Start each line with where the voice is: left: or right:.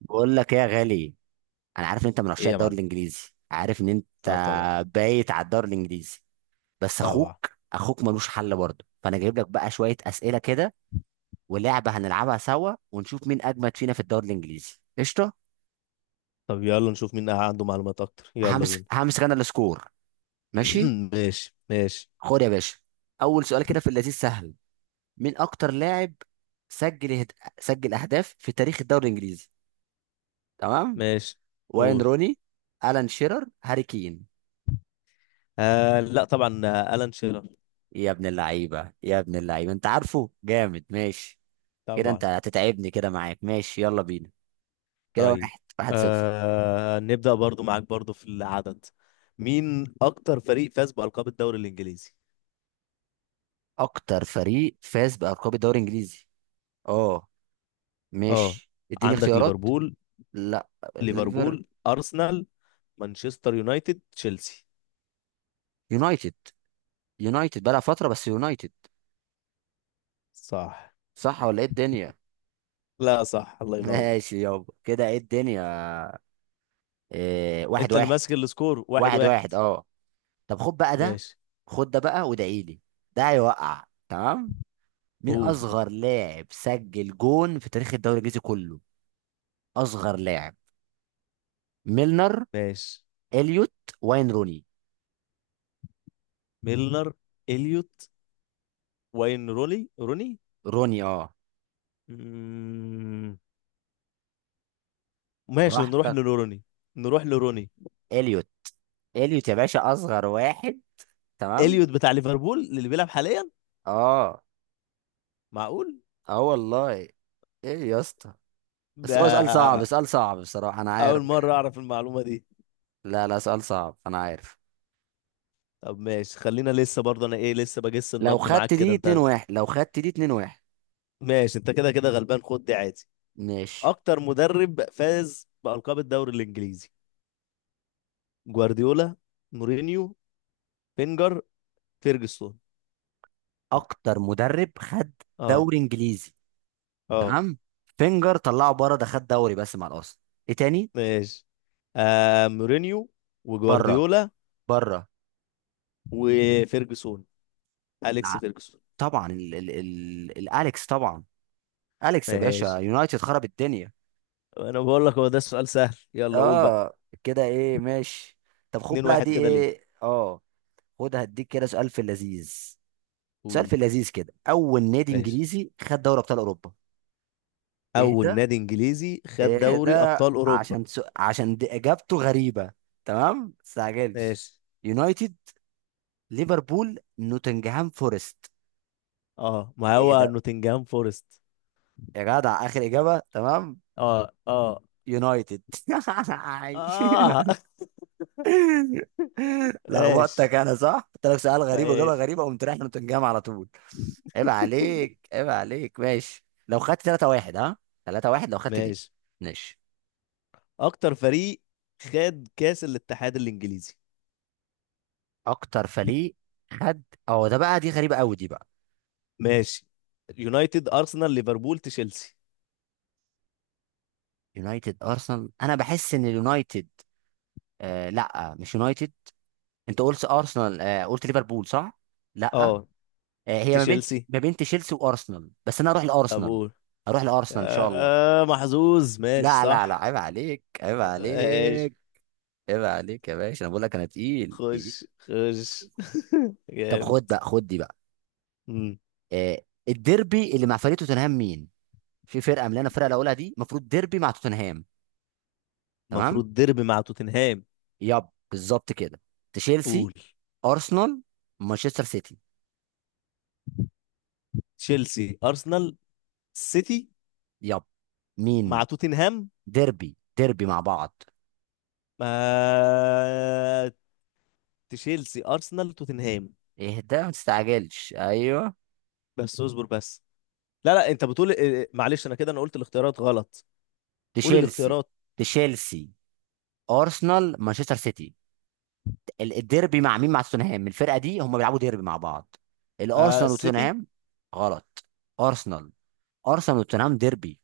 right: بقول لك ايه يا غالي. انا عارف ان انت من
left: ايه
right: عشاق
left: يا
right: الدوري
left: معلم.
right: الانجليزي، عارف ان انت
left: اه طبعا.
right: بايت على الدوري الانجليزي. بس
left: طبعا.
right: اخوك ملوش حل برضه، فانا جايب لك بقى شويه اسئله كده ولعبه هنلعبها سوا ونشوف مين اجمد فينا في الدوري الانجليزي. قشطه.
left: طب يلا نشوف مين عنده معلومات اكتر، يلا
right: همسك
left: بينا.
right: همسك انا السكور. ماشي،
left: ماشي ماشي
right: خد يا باشا. اول سؤال كده في اللذيذ سهل. مين اكتر لاعب سجل هد... سجل اهداف في تاريخ الدوري الانجليزي؟ تمام.
left: ماشي.
right: واين
left: قول.
right: روني، الان شيرر، هاري كين.
left: لا طبعا، ألان شيرر.
right: يا ابن اللعيبة، يا ابن اللعيبة، انت عارفه جامد. ماشي كده، انت
left: طبعا.
right: هتتعبني كده معاك. ماشي يلا بينا، كده
left: طيب
right: واحد واحد صفر.
left: آه نبدأ برضو معاك برضو في العدد. مين اكتر فريق فاز بألقاب الدوري الانجليزي؟
right: اكتر فريق فاز بألقاب الدوري الانجليزي؟ اه
left: اه
right: ماشي، اديني
left: عندك
right: اختيارات.
left: ليفربول،
right: لا، ليفر
left: ليفربول ارسنال مانشستر يونايتد تشيلسي.
right: يونايتد. يونايتد بقى فترة، بس يونايتد.
left: صح.
right: صح ولا ايه الدنيا؟
left: لا صح، الله ينور.
right: ماشي يابا، كده ايه الدنيا؟ إيه، واحد
left: انت اللي
right: واحد.
left: ماسك السكور. واحد
right: واحد
left: واحد.
right: واحد اه. طب خد بقى ده،
left: ماشي.
right: خد ده بقى وادعيلي، ده هيوقع تمام. مين
left: قول.
right: اصغر لاعب سجل جون في تاريخ الدوري الانجليزي كله؟ اصغر لاعب. ميلنر،
left: ماشي.
right: اليوت، واين روني.
left: ميلنر، اليوت، واين روني.
right: روني اه.
left: مم، ماشي نروح
right: براحتك.
left: لروني، نروح لروني.
right: اليوت، اليوت يا باشا اصغر واحد. تمام.
left: اليوت بتاع ليفربول اللي بيلعب حاليا؟
right: اه.
left: معقول.
right: اه والله. ايه يا اسطى؟ بس
left: ده
right: هو سؤال صعب، سؤال صعب بصراحة، انا
left: اول
right: عارف
left: مره
right: يعني.
left: اعرف المعلومه دي.
right: لا لا، سؤال صعب انا عارف.
left: طب ماشي، خلينا لسه برضه انا ايه لسه بجس
right: لو
left: النبض
right: خدت
left: معاك كده
right: دي 2
left: انت.
right: 1، لو خدت دي 2 1.
left: ماشي، انت كده كده غلبان خد دي عادي.
right: ماشي.
left: اكتر مدرب فاز بألقاب الدوري الانجليزي؟ جوارديولا، مورينيو، بينجر، فيرجسون.
right: اكتر مدرب خد
left: اه.
right: دوري انجليزي؟
left: اه.
right: تمام. فينجر طلعه بره، ده خد دوري بس مع الاصل. ايه تاني؟
left: ماشي. آه مورينيو
right: بره،
left: وجوارديولا
right: بره.
left: وفيرجسون، أليكس
right: ع-
left: فيرجسون.
right: طبعا ال ال ال الاليكس طبعا، اليكس يا باشا،
left: ماشي.
right: يونايتد خرب الدنيا.
left: انا بقول لك هو ده السؤال سهل، يلا قول بقى.
right: اه، كده ايه؟ ماشي، طب خد
left: 2
right: بقى دي
left: 1 كده ليك.
right: ايه، اه خد هديك كده سؤال في اللذيذ. سؤال
left: قول.
right: في اللذيذ كده: اول نادي
left: ماشي.
right: انجليزي خد دوري ابطال اوروبا؟ ايه
left: اول
right: ده،
left: نادي انجليزي خد
right: ايه
left: دوري
right: ده؟
left: ابطال اوروبا.
right: عشان دي اجابته غريبة. تمام، مستعجلش.
left: ماشي.
right: يونايتد، ليفربول، نوتنغهام فورست.
left: اه ما
right: ايه
left: هو
right: ده؟
left: نوتنجهام فورست.
right: يا جدع، اخر اجابة؟ تمام.
left: اه. اه.
right: يونايتد.
left: اه. ماشي.
right: لخبطتك انا، صح؟ قلت لك سؤال غريب واجابه
left: ماشي.
right: غريبه، وقمت رايح نوتنجهام على طول. عيب عليك، عيب عليك. ماشي، لو خدت 3 1 ها، 3 1 لو خدت دي.
left: ماشي.
right: ماشي.
left: اكتر فريق خد كاس الاتحاد الانجليزي.
right: اكتر فريق خد؟ اه ده بقى، دي غريبه قوي دي بقى.
left: ماشي، يونايتد ارسنال ليفربول تشيلسي.
right: يونايتد، ارسنال. انا بحس ان اليونايتد. آه لا، مش يونايتد. انت قلت ارسنال، آه قلت ليفربول، صح؟ لا.
left: اه.
right: آه، هي ما بين،
left: تشيلسي.
right: ما بين تشيلسي وارسنال، بس انا اروح لارسنال.
left: ابول.
right: اروح لارسنال ان شاء الله.
left: محظوظ، ماشي
right: لا لا لا،
left: صح.
right: عيب عليك، عيب
left: ماشي.
right: عليك. عيب عليك يا باشا، انا بقول لك انا تقيل، تقيل.
left: خش خش.
right: طب خد
left: جامد.
right: بقى، خد دي بقى.
left: مم.
right: آه، الديربي اللي مع فريق توتنهام مين؟ في فرقه من اللي انا الفرقه اللي هقولها دي المفروض ديربي مع توتنهام. تمام.
left: المفروض ديربي مع توتنهام.
right: يب، بالظبط كده. تشيلسي،
left: قول.
right: ارسنال، مانشستر سيتي.
left: تشيلسي ارسنال سيتي،
right: يب. مين؟
left: مع توتنهام.
right: ديربي، ديربي مع بعض.
left: آه... تشيلسي ارسنال توتنهام.
right: ايه ده، ما تستعجلش. ايوه.
left: بس اصبر بس. لا لا، انت بتقول إيه، معلش انا كده انا قلت الاختيارات غلط. قول
right: تشيلسي.
left: الاختيارات.
right: تشيلسي، ارسنال، مانشستر سيتي. الديربي مع مين؟ مع توتنهام الفرقه دي، هم بيلعبوا ديربي مع بعض.
left: آه
right: الارسنال
left: السيتي.
right: وتوتنهام. غلط. ارسنال. ارسنال وتوتنهام ديربي.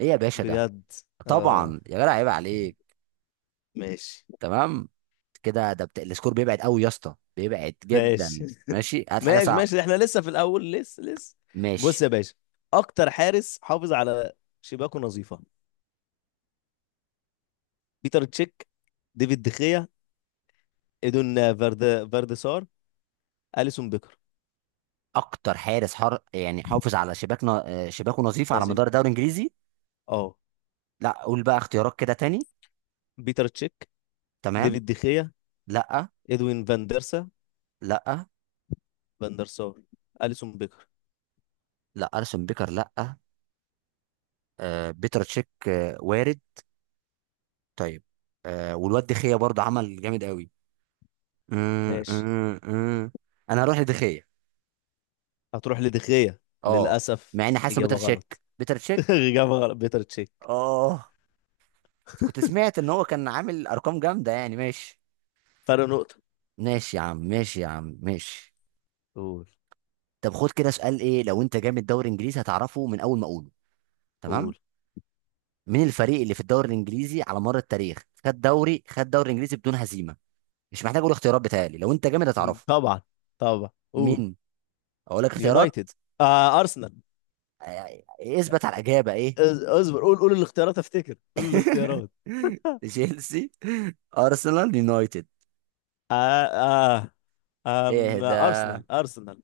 right: ايه يا باشا ده؟
left: بجد. اه.
right: طبعا يا جدع، عيب عليك.
left: ماشي.
right: تمام كده. ده السكور بيبعد قوي يا اسطى، بيبعد
left: ماشي.
right: جدا. ماشي، هات حاجه
left: ماشي.
right: صعبه.
left: ماشي احنا لسه في الاول، لسه لسه.
right: ماشي.
left: بص يا باشا، اكتر حارس حافظ على شباكه نظيفه؟ بيتر تشيك، ديفيد دخيا، ايدون فارد فاردسار، اليسون بيكر.
right: اكتر حارس حر يعني حافظ على شباكنا، آه، شباكه نظيف على مدار
left: نظيفه.
right: الدوري الانجليزي.
left: اه.
right: لا قول بقى اختيارات كده تاني.
left: بيتر تشيك،
right: تمام.
left: ديفيد دخيا،
right: لا.
left: ادوين فان ديرسا،
right: لا.
left: فان ديرسار، اليسون بيكر.
right: لا اليسون بيكر لا. آه، بيتر تشيك، آه، وارد. طيب، آه والواد دخية برضه عمل جامد قوي. مم،
left: ماشي.
right: مم، مم. انا هروح لدخية.
left: هتروح لدخيا.
right: اه.
left: للاسف.
right: مع اني حاسس إن بيتر
left: اجابه
right: تشيك،
left: غلط.
right: بيتر تشيك.
left: اجابه غلط بيتر تشيك.
right: اه، كنت سمعت ان هو كان عامل ارقام جامدة يعني. ماشي.
left: فرق نقطه.
right: ماشي يا عم، ماشي يا عم، ماشي.
left: قول.
right: طب خد كده سؤال، ايه لو انت جامد دوري انجليزي هتعرفه من اول ما اقوله. تمام.
left: قول.
right: مين الفريق اللي في الدوري الانجليزي على مر التاريخ خد دوري، خد دوري انجليزي بدون هزيمة؟ مش محتاج اقول اختيارات بتاعي، لو انت جامد هتعرفه.
left: طبعا. طبعا قول.
right: مين؟ اقول لك اختيارات.
left: يونايتد، آه ارسنال.
right: آه. إيه، اثبت على الاجابة ايه.
left: اصبر، قول قول الاختيارات، افتكر، قول الاختيارات.
right: تشيلسي، ارسنال، يونايتد.
left: آه آه.
right: ايه ده؟
left: ارسنال ارسنال.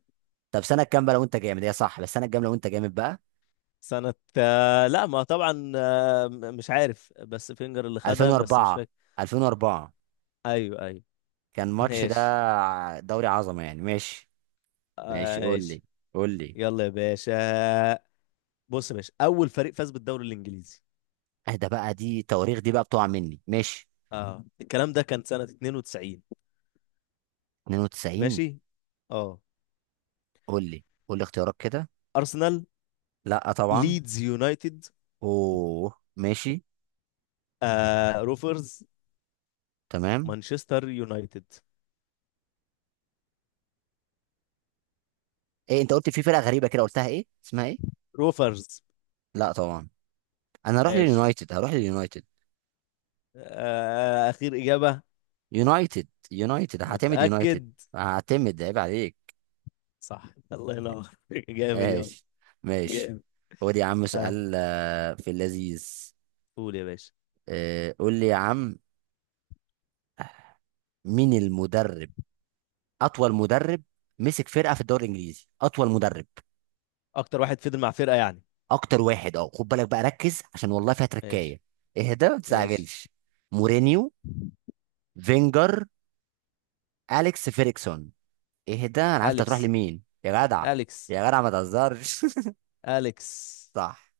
right: طب سنه كام بقى، لو انت جامد هي صح، بس سنه كام لو انت جامد بقى.
left: سنة آه لا ما طبعا آه مش عارف، بس فينجر اللي خدها بس مش
right: 2004.
left: فاكر.
right: 2004
left: ايوه ايوه.
right: كان ماتش ده،
left: ماشي
right: دوري عظمه يعني. ماشي،
left: آه،
right: ماشي. قول
left: ماشي.
right: لي، قول لي.
left: يلا يا باشا، بص يا باشا، اول فريق فاز بالدوري الانجليزي.
right: ايه ده بقى، دي تواريخ دي بقى بتقع مني. ماشي.
left: اه الكلام ده كان سنة 92.
right: 92.
left: ماشي. اه.
right: قول لي، قول لي اختيارات كده.
left: ارسنال،
right: لا طبعا.
left: ليدز يونايتد،
right: اوه ماشي.
left: آه روفرز،
right: تمام.
left: مانشستر يونايتد.
right: ايه، انت قلت في فرقه غريبه كده، قلتها ايه اسمها ايه؟
left: روفرز.
right: لا طبعا. انا هروح
left: ماشي
right: لليونايتد، هروح لليونايتد.
left: آه، اخير اجابه.
right: يونايتد، يونايتد هعتمد يونايتد.
left: متاكد؟
right: هعتمد، عيب عليك.
left: صح. الله ينور. جامد يا.
right: ماشي، ماشي.
left: جامد.
right: خد يا عم
left: ها.
right: سؤال آه، في اللذيذ.
left: قول يا باشا.
right: آه، قول لي يا عم. مين المدرب، اطول مدرب مسك فرقه في الدوري الانجليزي؟ اطول مدرب،
left: اكتر واحد فضل مع فرقه يعني.
right: اكتر واحد. اه خد بالك بقى، ركز عشان والله فيها
left: ماشي.
right: تركايه. اهدى، ما
left: ماشي.
right: تستعجلش. مورينيو، فينجر، اليكس فيريكسون. اهدى، انا عارف أنت هتروح
left: اليكس،
right: لمين يا جدع.
left: اليكس،
right: يا جدع ما تهزرش.
left: اليكس.
right: صح.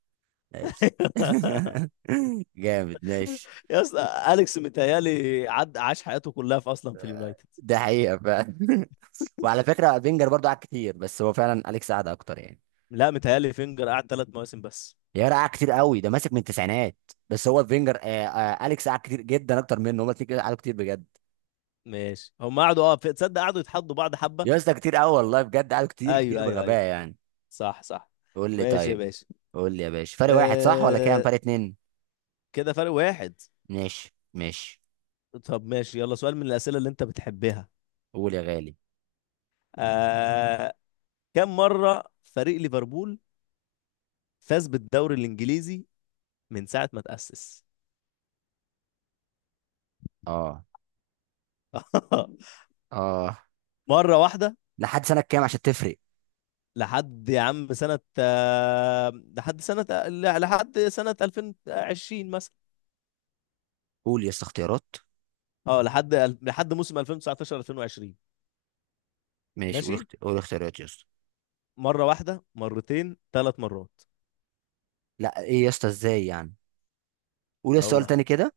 right: ماشي، جامد، ماشي.
left: يا اسطى اليكس متهيالي عد عاش حياته كلها في اصلا في اليونايتد.
right: ده حقيقة فعلا. وعلى فكرة بنجر برضو قعد كتير، بس هو فعلا أليكس قعد أكتر يعني.
left: لا متهيالي فينجر قعد 3 مواسم بس.
right: يارا، قعد كتير قوي، ده ماسك من التسعينات. بس هو فينجر، آه آه أليكس قعد كتير جدا أكتر منه. هما الاتنين كده قعدوا كتير بجد.
left: ماشي هم قعدوا، اه، تصدق قعدوا يتحدوا بعض حبه.
right: يا اسطى كتير قوي والله بجد، قعدوا كتير كتير
left: ايوه ايوه ايوه.
right: بغباء يعني.
left: صح صح.
right: قول لي
left: ماشي يا
right: طيب.
left: باشا.
right: قول لي يا باشا، فرق واحد صح ولا كام
left: أه...
right: فرق؟ اتنين؟
left: كده فرق واحد.
right: ماشي، ماشي.
left: طب ماشي يلا سؤال من الأسئلة اللي أنت بتحبها.
right: قول يا غالي.
left: آه... كم مرة فريق ليفربول فاز بالدوري الإنجليزي من ساعة ما تأسس؟
right: اه. اه.
left: مرة واحدة.
right: لحد سنة كام عشان تفرق؟
left: لحد يا عم سنة، لحد سنة، لحد سنة 2020 مثلا.
right: قول يا اسطى اختيارات.
left: اه لحد، لحد موسم 2019 2020.
right: ماشي، قول
left: ماشي.
right: قول اختيارات يا اسطى.
left: مرة واحدة، مرتين، ثلاث مرات.
right: لا ايه يا اسطى، ازاي يعني. قول يا اسطى سؤال
left: هو
right: تاني كده.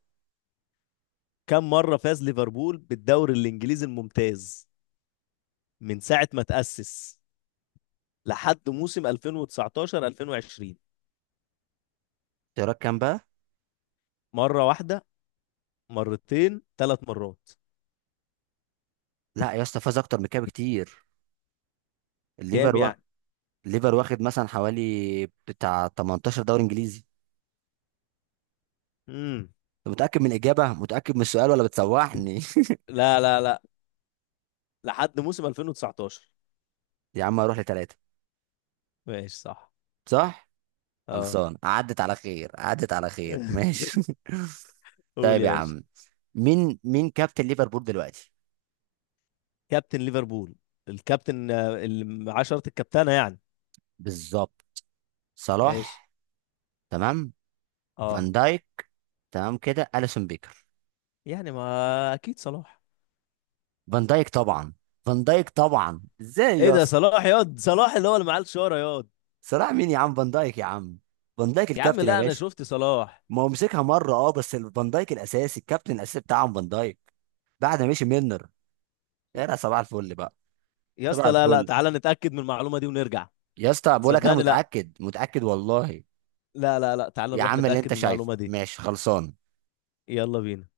left: كم مرة فاز ليفربول بالدوري الإنجليزي الممتاز من ساعة ما تأسس لحد موسم 2019 2020؟
right: اختيارات كام بقى؟
left: مرة واحدة، مرتين، ثلاث مرات.
right: لا يا اسطى، فاز اكتر من كده بكتير. الليفر
left: كام
right: و...
left: يعني.
right: الليفر واخد مثلا حوالي بتاع 18 دوري انجليزي.
left: امم
right: انت متاكد من الاجابه، متاكد من السؤال، ولا بتسوحني؟
left: لا لا لا، لحد موسم 2019.
right: يا عم هروح لثلاثه.
left: ماشي. صح.
right: صح.
left: اه.
right: خلصان، عدت على خير، عدت على خير، ماشي.
left: قول
right: طيب
left: يا
right: يا
left: باشا.
right: عم. مين كابتن ليفربول دلوقتي؟
left: كابتن ليفربول؟ الكابتن، اللي 10 الكابتنة يعني.
right: بالظبط.
left: ماشي.
right: صلاح. تمام.
left: اه
right: فان دايك. تمام كده، اليسون بيكر.
left: يعني ما اكيد صلاح.
right: فان دايك طبعا. فان دايك طبعا، ازاي
left: ايه
right: يا
left: ده،
right: اسطى؟
left: صلاح ياض، صلاح اللي هو اللي معاه الشارة ياض.
right: صلاح مين يا عم، فان دايك يا عم، فان دايك
left: يا عم
right: الكابتن يا
left: لا انا
right: باشا.
left: شفت صلاح.
right: ما هو مسكها مره، اه بس فان دايك الاساسي، الكابتن الاساسي بتاعهم فان دايك، بعد ما مشي ميلنر. يا صباح الفل بقى.
left: يا
right: صباح
left: اسطى لا لا،
right: الفل.
left: تعالى نتأكد من المعلومة دي ونرجع.
right: يا اسطى بقول لك انا
left: صدقني لا.
right: متاكد، متاكد والله.
left: لا لا لا، تعالى
right: يا
left: نروح
right: عم اللي
left: نتأكد
right: انت
left: من
right: شايفه،
left: المعلومة دي.
right: ماشي خلصان.
left: يلا بينا.